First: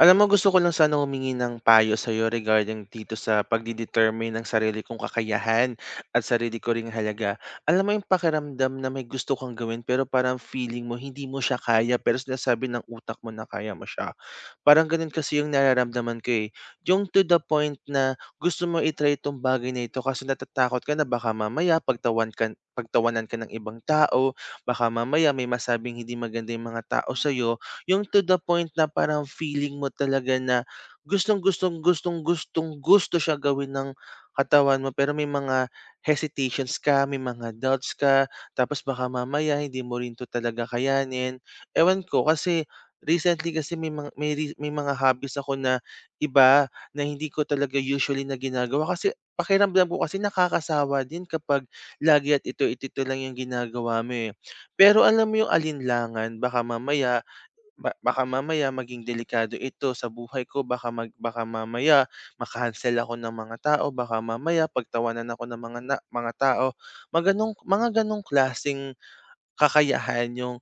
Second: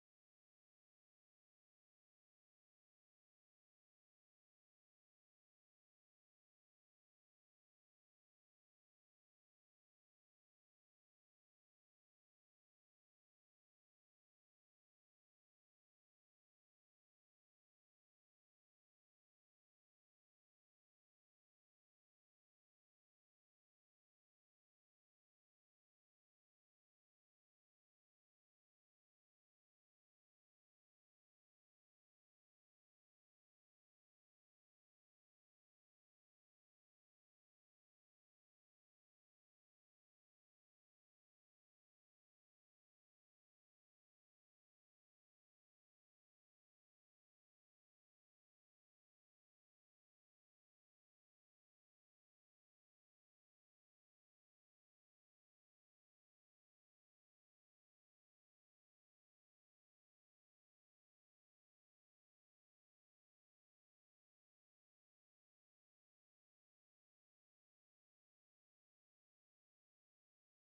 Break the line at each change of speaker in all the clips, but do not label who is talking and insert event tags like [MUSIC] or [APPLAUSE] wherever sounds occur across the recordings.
Alam mo, gusto ko lang sana humingi ng payo sa'yo regarding dito sa pagdi ng sarili kong kakayahan at sarili ko ring halaga. Alam mo yung pakiramdam na may gusto kang gawin pero parang feeling mo hindi mo siya kaya pero sinasabi ng utak mo na kaya mo siya. Parang ganun kasi yung nararamdaman ko eh. Yung to the point na gusto mo itry itong bagay na ito kasi natatakot ka na baka mamaya pagtawan ka, pagtawanan ka ng ibang tao, baka mamaya may masabing hindi maganda yung mga tao sa'yo, yung to the point na parang feeling mo talaga na gustong-gustong, gustong-gustong-gusto siya gawin ng katawan mo pero may mga hesitations ka, may mga doubts ka, tapos baka mamaya hindi mo rin 'to talaga kayanin. Ewan ko kasi recently kasi may mga hobbies ako na iba na hindi ko talaga usually na ginagawa kasi pakiramdam ko kasi nakakasawa din kapag lagi at ito lang yung ginagawa mo, eh. Pero alam mo yung alinlangan baka mamaya baka mamaya maging delikado ito sa buhay ko, baka mamaya ma ako ng mga tao, baka mamaya pagtawanan ako ng mga mga tao. Mga mga ganong klasing kakayahan yung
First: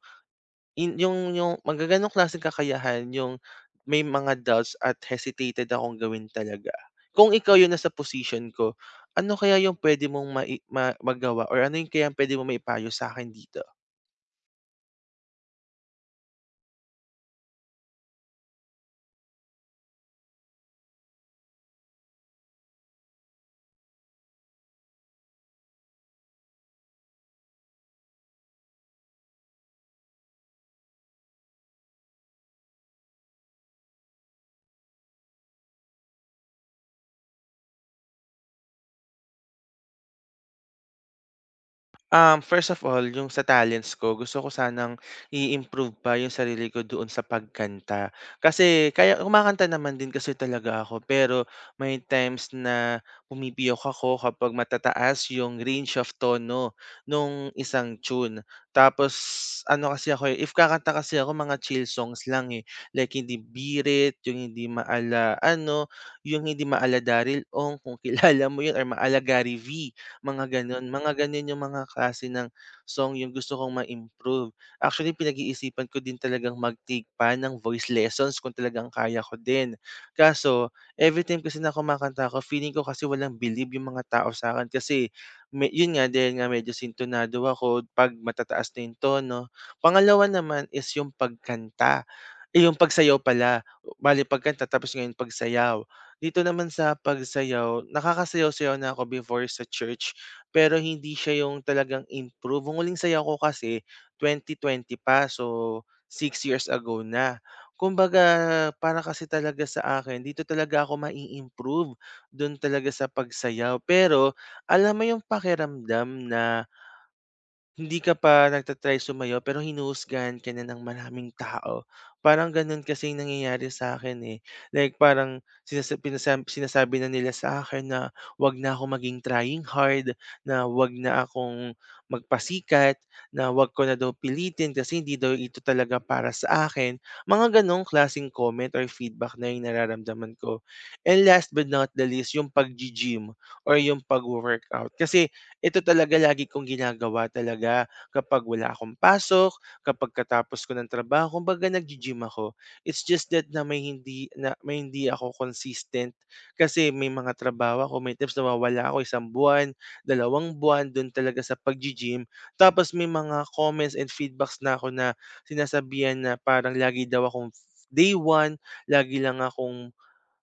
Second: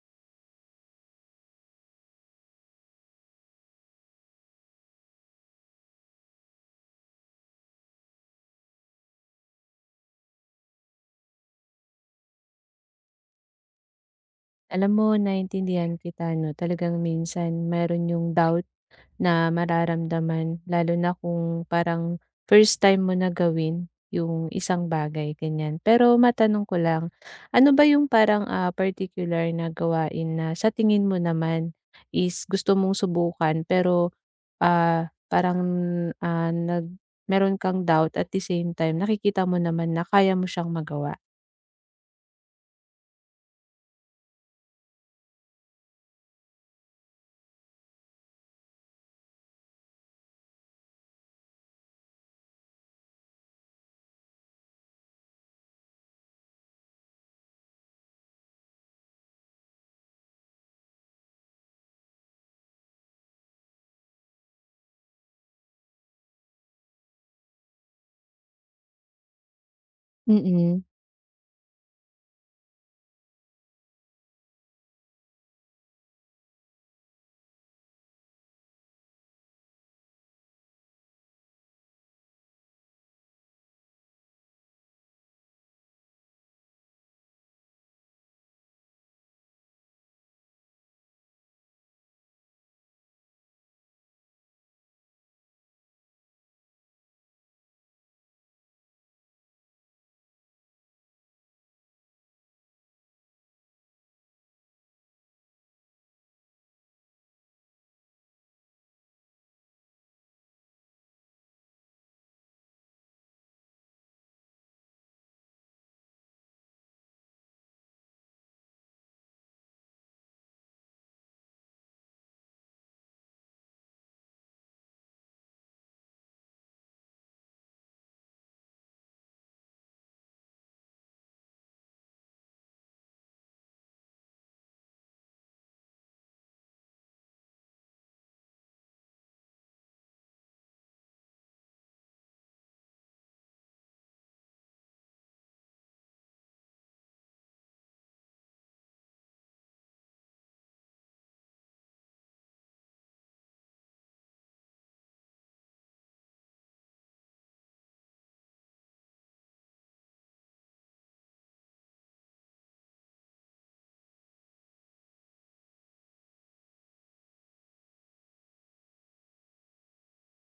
in yung yung mga ganong klaseng kakayahan yung may mga doubts at hesitated akong gawin talaga. Kung ikaw yung nasa posisyon ko, ano kaya yung pwede mong mai ma magawa or ano yung kayang puwede mong maipayo sa akin dito?
Alam mo, naintindihan kita 'no, talagang minsan mayroon yung doubt na mararamdaman lalo na kung parang first time mo na gawin yung isang bagay, ganyan. Pero matanong ko lang, ano ba yung parang, particular na gawain na sa tingin mo naman is gusto mong subukan pero, ah, parang, ah, nag meron kang doubt at the same time nakikita mo naman na kaya mo siyang magawa?
First of all, yung sa talents ko, gusto ko sanang i-improve pa yung sarili ko doon sa pagkanta. Kasi kaya kumakanta naman din kasi talaga ako, pero may times na pumipiyok ako kapag matataas yung range of tono nung isang tune. Tapos ano kasi ako, eh, if kakanta kasi ako mga chill songs lang eh. Like hindi birit, yung hindi maala ano, yung hindi maala Daryl Ong kung [LAUGHS] kilala mo yun or maala Gary V mga
Mm.
gano'n. Mga gano'n yung mga klase ng song yung gusto kong ma-improve. Actually, pinag-iisipan ko din talagang mag-take pa ng voice lessons kung talagang kaya ko din. Kaso, everytime kasi na kumakanta ako, feeling ko kasi walang bilib yung mga tao sa'kin kasi me yun nga, dahil nga medyo sintonado ako 'pag matataas na yung tono. Pangalawa naman is yung pagkanta. Eh, yung pagsayaw pala, bale pagkanta tapos ngayon pagsayaw. Dito naman sa pagsayaw, nakakasayaw-sayaw na ako before sa church, pero hindi siya yung talagang improve. Ang huling sayaw ko kasi 2020 pa, so 6 years ago na. Kumbaga, para kasi talaga sa akin, dito talaga ako mai-improve, dun talaga sa pagsayaw. Pero alam mo yung pakiramdam na hindi ka pa nagta-try sumayaw pero hinuhusgahan ka na ng maraming tao. Parang gano'n kasi yung nangyayari sa akin eh. Like parang sinasabi na nila sa akin na 'wag na ako maging trying hard, na 'wag na akong magpasikat, na 'wag ko na daw pilitin kasi hindi daw ito talaga para sa akin. Mga gano'ng klaseng comment or feedback na yung nararamdaman ko. And last but not the least, yung pag gym or yung pag workout. Kasi ito talaga lagi kong ginagawa talaga kapag wala akong pasok, kapag katapos ko ng trabaho, kumbaga naggi-gym ako. It's just that na may hindi ako consistent kasi may mga trabaho ako, may times nawawala ako isang buwan, dalawang buwan dun talaga sa pag gym. Tapos may mga comments and feedbacks na ako na sinasabihan na parang lagi daw akong day one, lagi lang akong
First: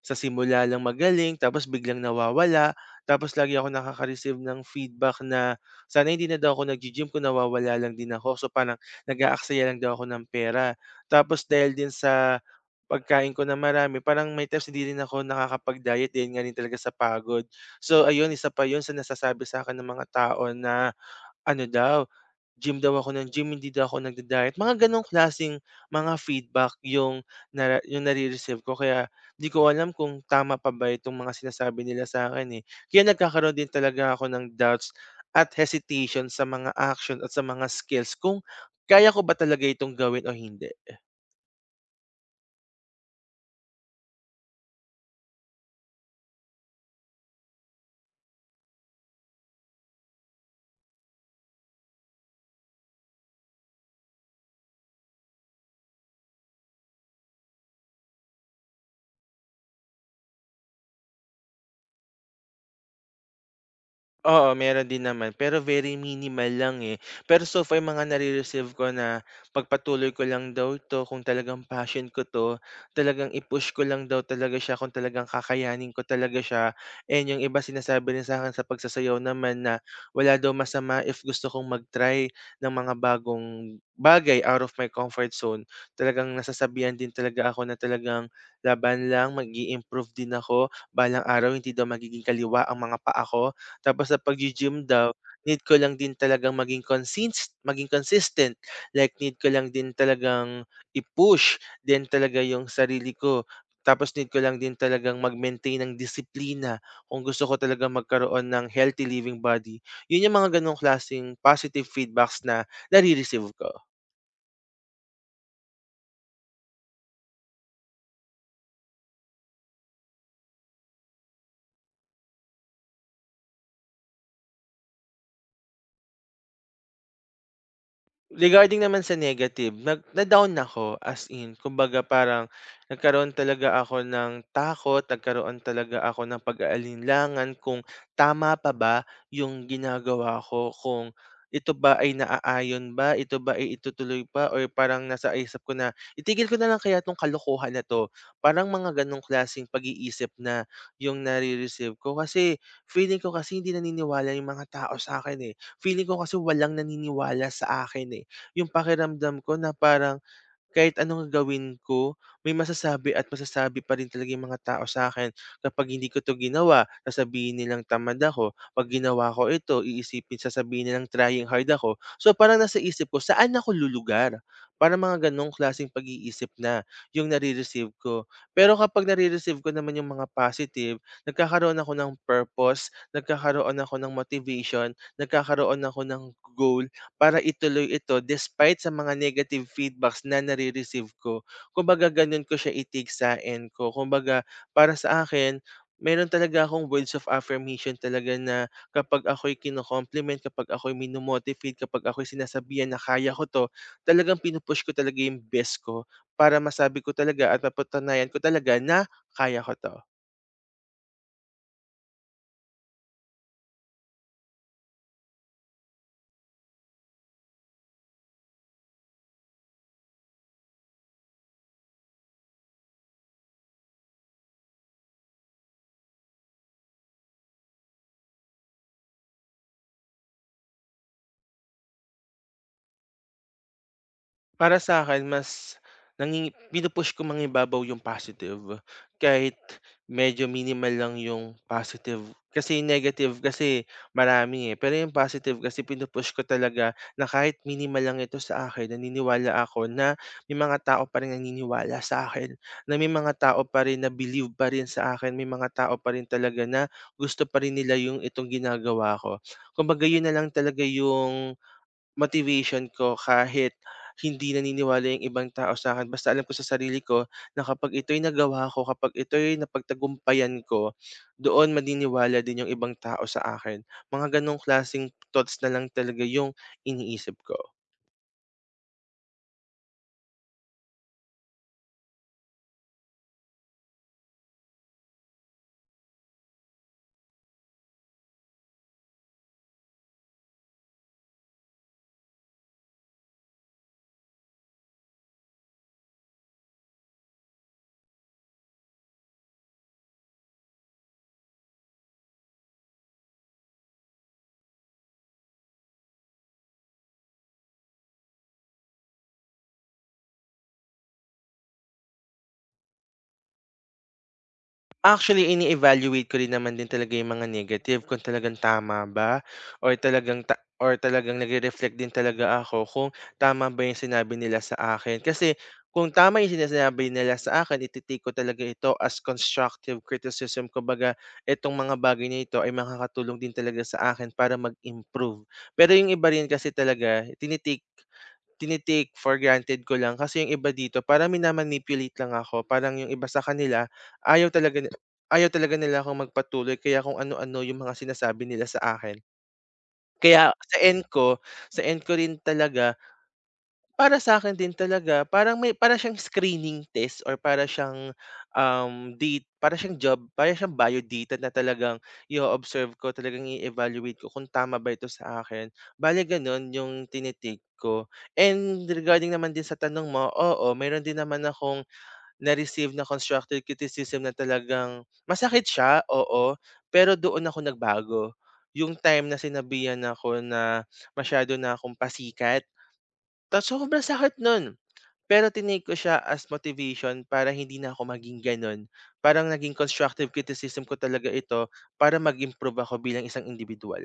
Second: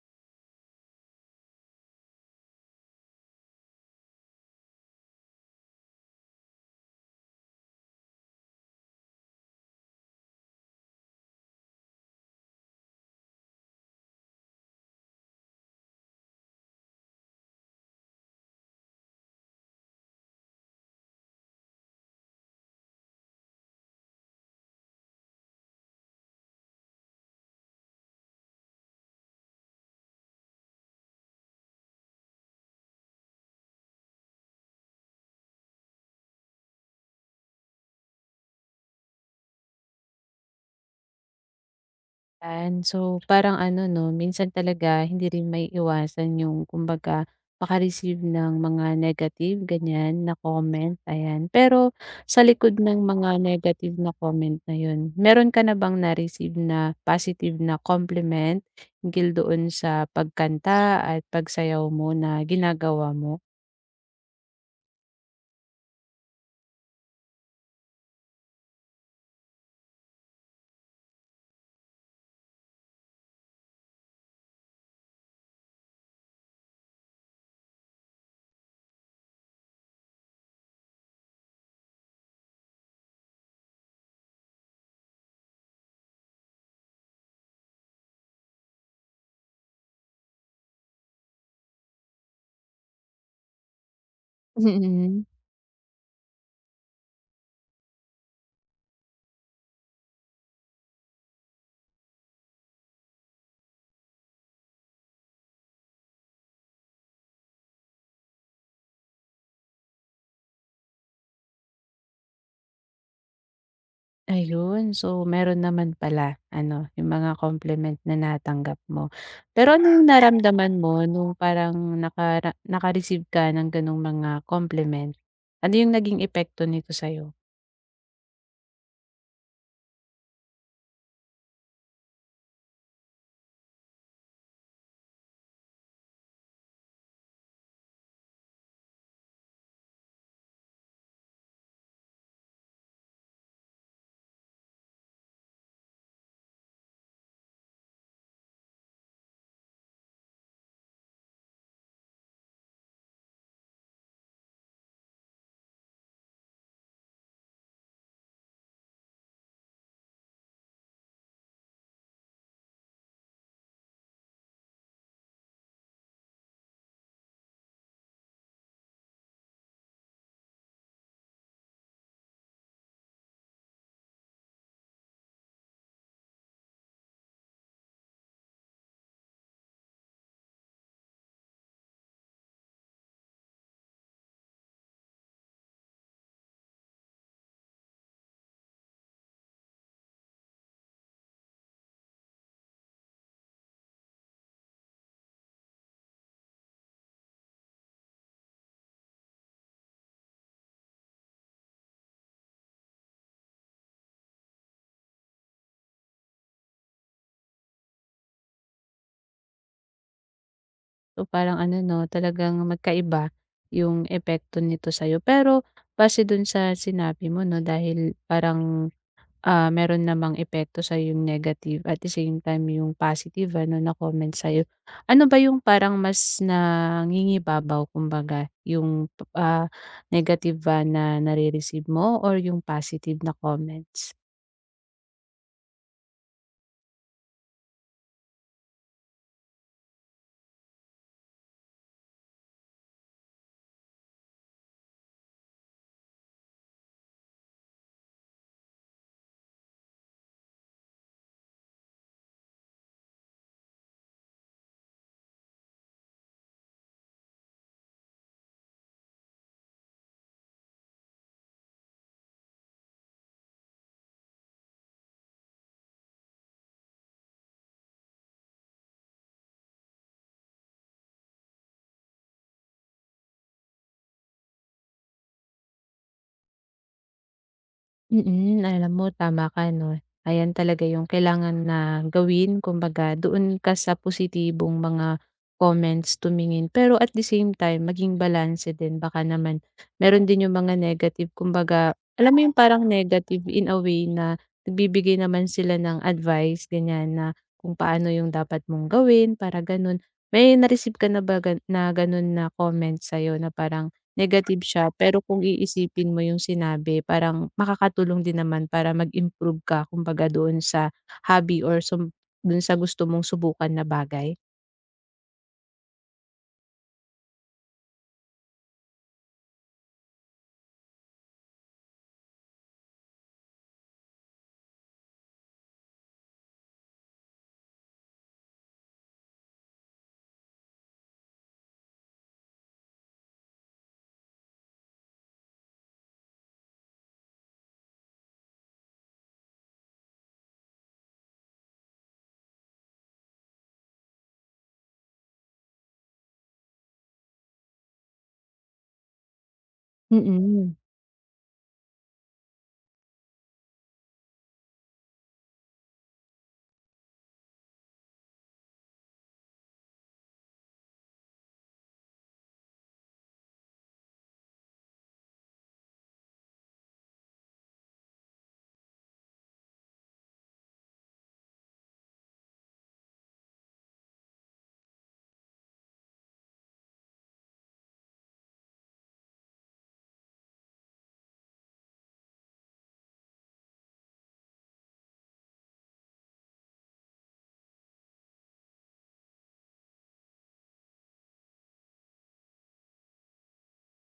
sa simula lang magaling tapos biglang nawawala. Tapos lagi ako nakaka-receive ng feedback na sana hindi na daw ako naggi-gym kung nawawala lang din ako. So parang nag-aaksaya lang daw ako ng pera. Tapos dahil din sa pagkain ko na marami, parang may times hindi rin ako nakakapag-diet dahil nga rin talaga sa pagod. So ayun, isa pa yun sa nasasabi sa akin ng mga tao na ano daw, gym daw ako ng gym, hindi daw ako nagda-diet. Mga gano'ng klaseng mga feedback 'yung 'yung nare-receive ko kaya 'di ko alam kung tama pa ba itong mga sinasabi nila sa akin eh. Kaya nagkakaroon din talaga ako ng doubts at hesitation sa mga action at sa mga skills kung kaya ko ba talaga itong gawin o hindi.
Yan. So, parang ano 'no, minsan talaga hindi rin may maiiwasan yung kumbaga maka ng mga negative ganyan na comment, ayan. Pero sa likod ng mga negative na comment na yun, meron ka na bang na-receive na positive na compliment hinggil doon sa pagkanta at pagsayaw mo na ginagawa mo?
Oo, meron din naman, pero very minimal lang, eh. Pero so far mga nare-receive ko na pagpatuloy ko lang daw 'to, kung talagang passion ko 'to, talagang i-push ko lang daw talaga siya, kung talagang kakayanin ko talaga siya. And yung iba sinasabi rin sa akin sa pagsasayaw naman na wala daw masama if gusto kong mag-try ng mga bagong bagay out of my comfort zone. Talagang nasasabihan din talaga ako na talagang laban lang, mag improve din ako. Balang araw hindi daw magiging kaliwa ang mga paa ko. Tapos sa paggi-gym daw,
[LAUGHS]
need ko lang din talagang maging consistent, like need ko lang din talagang i-push din talaga yung sarili ko. Tapos need ko lang din talagang mag-maintain ng disiplina kung gusto ko talaga magkaroon ng healthy living body. Yun yung mga gano'ng klaseng positive feedbacks na nare-receive ko.
Ayun, so meron naman pala ano, yung mga compliment na natanggap mo. Pero ano yung naramdaman mo nung parang naka-receive ka ng gano'ng mga compliment? Ano yung naging epekto nito sa'yo?
Regarding naman sa negative, na-down ako as in, kumbaga parang nagkaroon talaga ako ng takot, nagkaroon talaga ako ng pag-aalinlangan kung tama pa ba yung ginagawa ko, kung ito ba ay naaayon ba, ito ba ay itutuloy pa or parang nasa isip ko na itigil ko na lang kaya 'tong kalokohan na 'to. Parang mga ganong klaseng pag-iisip na yung nare-receive ko kasi feeling ko kasi hindi naniniwala yung mga tao sa akin eh. Feeling ko kasi walang naniniwala sa akin, eh. Yung pakiramdam ko na parang kahit anong gawin ko, may masasabi at masasabi pa rin talaga yung mga tao sa akin. Kapag hindi ko 'to ginawa, sasabihin nilang tamad ako. 'Pag ginawa ko ito, sasabihin nilang trying hard ako. So, parang nasa isip ko, saan ako lulugar? Parang mga gano'ng klaseng pag-iisip na yung nare-receive ko. Pero kapag nare-receive ko naman yung mga positive, nagkakaroon ako ng purpose, nagkakaroon ako ng motivation, nagkakaroon ako ng goal para ituloy ito despite sa mga negative feedbacks na nare-receive ko. Kumbaga gano'n ko siya itigsain ko. Kumbaga para sa akin, meron talaga akong words of affirmation talaga na kapag ako'y kino-compliment, kapag ako'y sinasabihan na kaya ko 'to, talagang pinupush ko talaga yung best ko para masabi ko talaga at mapatunayan ko talaga na kaya ko 'to.
So parang ano 'no, talagang magkaiba yung epekto nito sa'yo. Pero base dun sa sinabi mo 'no, dahil parang meron namang epekto sa yung negative at the same time yung positive ano na comment sa'yo. Ano ba yung parang mas nangingibabaw kumbaga, yung, ah, negative ba na nare-receive mo or yung positive na comments?
Para sa akin mas nangingi pinupush push ko mangibabaw yung positive, kahit medyo minimal lang yung positive. Kasi yung negative kasi marami, eh, pero yung positive kasi pinupush ko talaga na kahit minimal lang ito sa akin, naniniwala ako na may mga tao pa rin naniniwala sa akin, na may mga tao pa rin na believe pa rin sa akin, may mga tao pa rin talaga na gusto pa rin nila yung itong ginagawa ko. Kumbaga yun na lang talaga yung motivation ko kahit hindi naniniwala yung ibang tao sa akin. Basta alam ko sa sarili ko na kapag ito'y nagawa ko, kapag ito'y napagtagumpayan ko, doon maniniwala din yung ibang tao sa akin. Mga gano'ng klaseng thoughts na lang talaga yung iniisip ko.
Mm, alam mo, tama ka 'no. Ayan talaga yung kailangan na gawin, kumbaga doon ka sa positibong mga comments tumingin. Pero at the same time maging balance din, baka naman meron din yung mga negative, kumbaga alam mo yung parang negative in a way na nagbibigay naman sila ng advice ganyan na kung paano yung dapat mong gawin para gano'n. May na-receive ka na ba gano'n na comment sa'yo na parang negative siya pero kung iisipin mo yung sinabi parang makakatulong din naman para mag-improve ka kumbaga doon sa hobby or do'n sa gusto mong subukan na bagay.
Actually, ini-evaluate ko rin naman din talaga yung mga negative kung talagang tama ba or talagang ta or talagang nagre-reflect din talaga ako kung tama ba yung sinabi nila sa akin. Kasi kung tama yung sinasabi nila sa akin, iti ko talaga ito as constructive criticism. Kumbaga, itong mga bagay na ito ay makakatulong din talaga sa akin para mag-improve. Pero yung iba rin kasi talaga, tini-take for granted ko lang kasi yung iba dito parang mina lang ako. Parang yung iba sa kanila ayaw talaga nila ayaw talaga nila akong magpatuloy kaya kung ano-ano yung mga sinasabi nila sa akin. Kaya
Mm.
sa end ko rin talaga para sa'kin din talaga parang may para siyang screening test or para siyang, date, para siyang job, para siyang bio data na talagang i observe ko, talagang i-evaluate ko kung tama ba ito sa akin. Bale gano'n yung tini ko. And regarding naman din sa tanong mo, oo, mayroon din naman akong na-receive na constructive criticism na talagang masakit siya, oo, pero doon ako nagbago. Yung time na sinabihan ako na masyado na akong pasikat, tas sobrang sakit no'n. Pero tinake ko siya as motivation para hindi na ako maging gano'n. Parang naging constructive criticism ko talaga ito para mag-improve ako bilang isang individual.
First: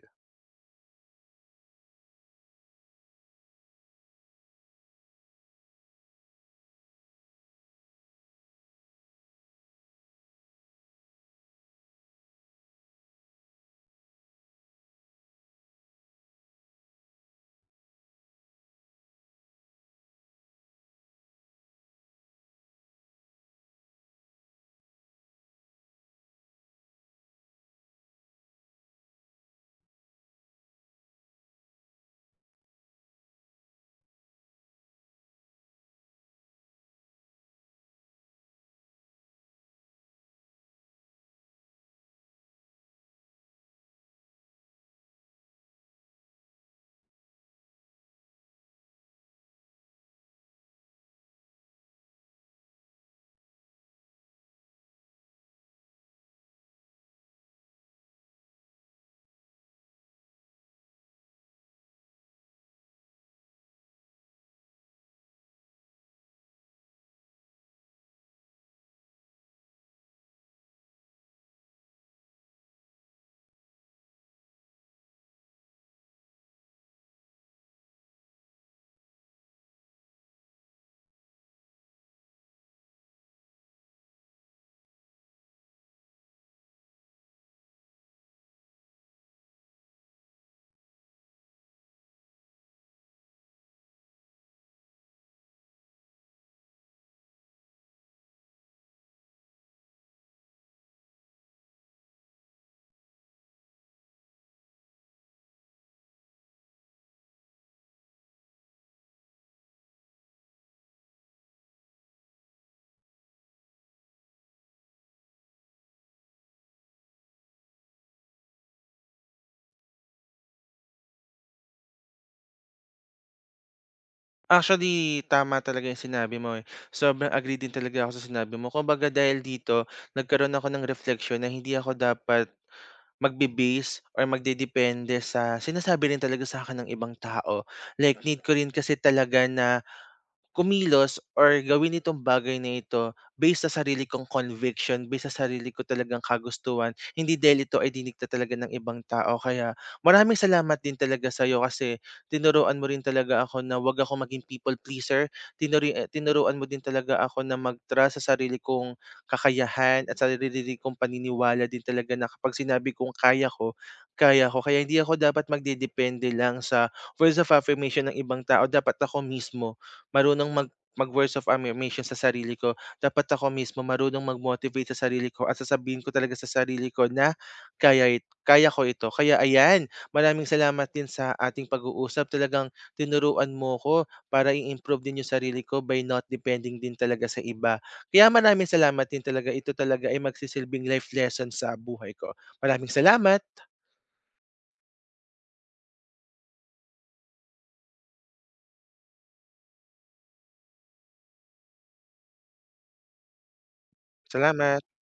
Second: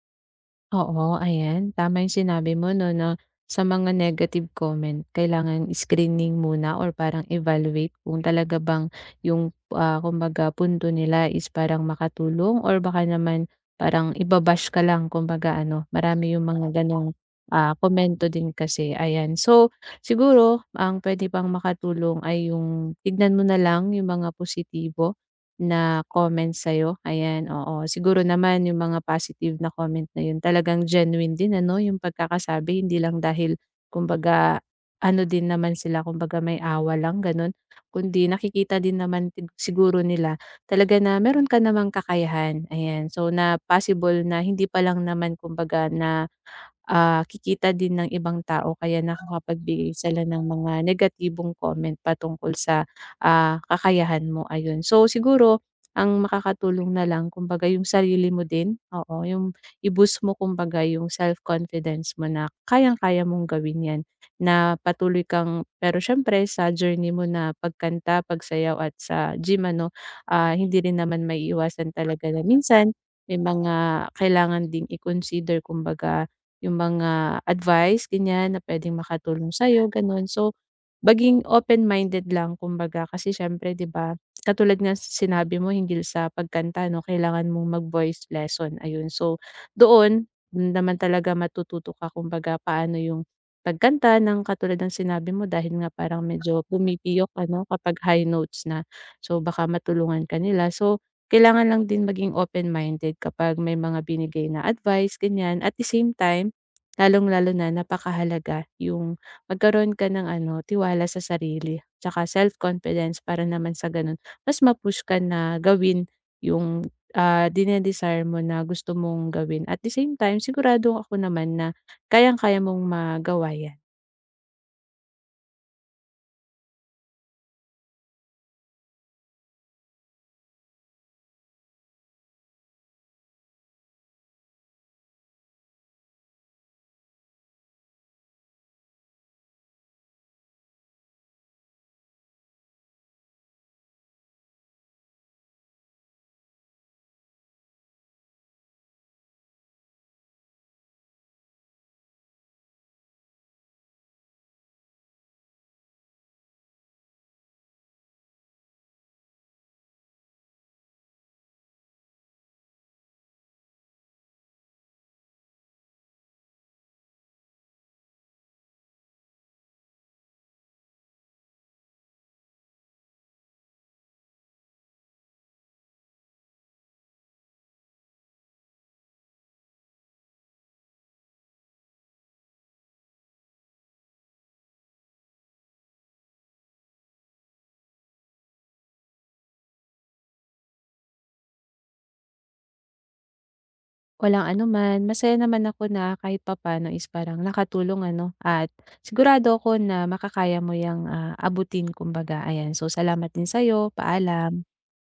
Oo, ayan. Tama yung sinabi mo 'no, na sa mga negative comment kailangan screening muna or parang evaluate kung talaga bang yung, kumbaga punto nila is parang makatulong or baka naman parang iba ka lang kumbaga ano, marami yung mga gano'ng, komento din kasi, ayan. So, siguro ang pwede pang makatulong ay yung tignan mo na lang yung mga positibo na comment sa'yo, ayan, oo. Siguro naman yung mga positive na comment na yun talagang genuine din ano, yung pagkakasabi hindi lang dahil kumbaga ano din naman sila, kumbaga may awa lang gano'n, kundi nakikita din naman siguro nila talaga na meron ka namang kakayahan, ayan. So, na possible na hindi pa lang naman kumbaga na kikita din ng ibang tao kaya nakakapagbigay sila ng mga negatibong comment patungkol sa, kakayahan mo, ayun. So, siguro ang makakatulong na lang kumbaga yung sarili mo din, oo, yung i-boost mo kumbaga yung self-confidence mo na kayang-kaya mong gawin 'yan, na patuloy kang pero siyempre sa journey mo na pagkanta, pagsayaw at sa gym ano, hindi rin naman maiiwasan talaga na minsan may mga kailangan ding i-consider kumbaga yung mga advice ganyan na puwedeng makatulong sa'yo gano'n. So, baging open-minded lang kumbaga kasi siyempre 'di ba, katulad nga sinabi mo hinggil sa pagkanta 'no, kailangan mong mag-voice lesson ayun. So, do'n naman talaga matututo ka kumbaga paano yung pagkanta ng katulad ng sinabi mo dahil nga parang medyo pumipiyok ano kapag high notes na. So, baka matulungan ka nila. So, kailangan lang din maging open-minded kapag may mga binigay na advice ganyan. At the same time, lalong-lalo na napakahalaga yung magkaroon ka ng ano, tiwala sa sarili tsaka self-confidence para naman sa gano'n mas ma-push ka na gawin yung, dine-desire mo na gusto mong gawin. At the same time, sigurado ako naman na kayang-kaya mong magawa 'yan.
Actually, tama talaga 'yung sinabi mo, eh. Sobrang agree din talaga ako sa sinabi mo. Kumbaga dahil dito, nagkaroon ako ng reflection na hindi ako dapat magbe-base or magdedepende sa sinasabi rin talaga sa akin ng ibang tao. Like need ko rin kasi talaga na kumilos or gawin itong bagay na ito based sa sarili kong conviction, based sa sarili ko talagang kagustuhan, hindi dahil ito ay dinikta talaga ng ibang tao. Kaya maraming salamat din talaga sa'yo kasi tinuruan mo rin talaga ako na wag ako maging people pleaser. Tinuruan mo din talaga ako na mag-trust sa sarili kong kakayahan at sa sarili kong paniniwala din talaga na kapag sinabi kong kaya ko, kaya ko. Kaya hindi ako dapat magdedepende lang sa words of affirmation ng ibang tao. Dapat ako mismo marunong mag-words of affirmation sa sarili ko. Dapat ako mismo marunong mag-motivate sa sarili ko at sasabihin ko talaga sa sarili ko na kaya ko ito. Kaya ayan, maraming salamat din sa ating pag-uusap. Talagang tinuruan mo ko para i-improve din yung sarili ko by not depending din talaga sa iba. Kaya maraming salamat din talaga. Ito talaga ay magsisilbing life lesson sa buhay ko. Maraming salamat.
Walang anuman, masaya naman ako na kahit papaano is parang nakatulong ano, at sigurado ako na makakaya mo yung abutin kumbaga, ayan. So, salamat din sa'yo. Paalam.
Salamat.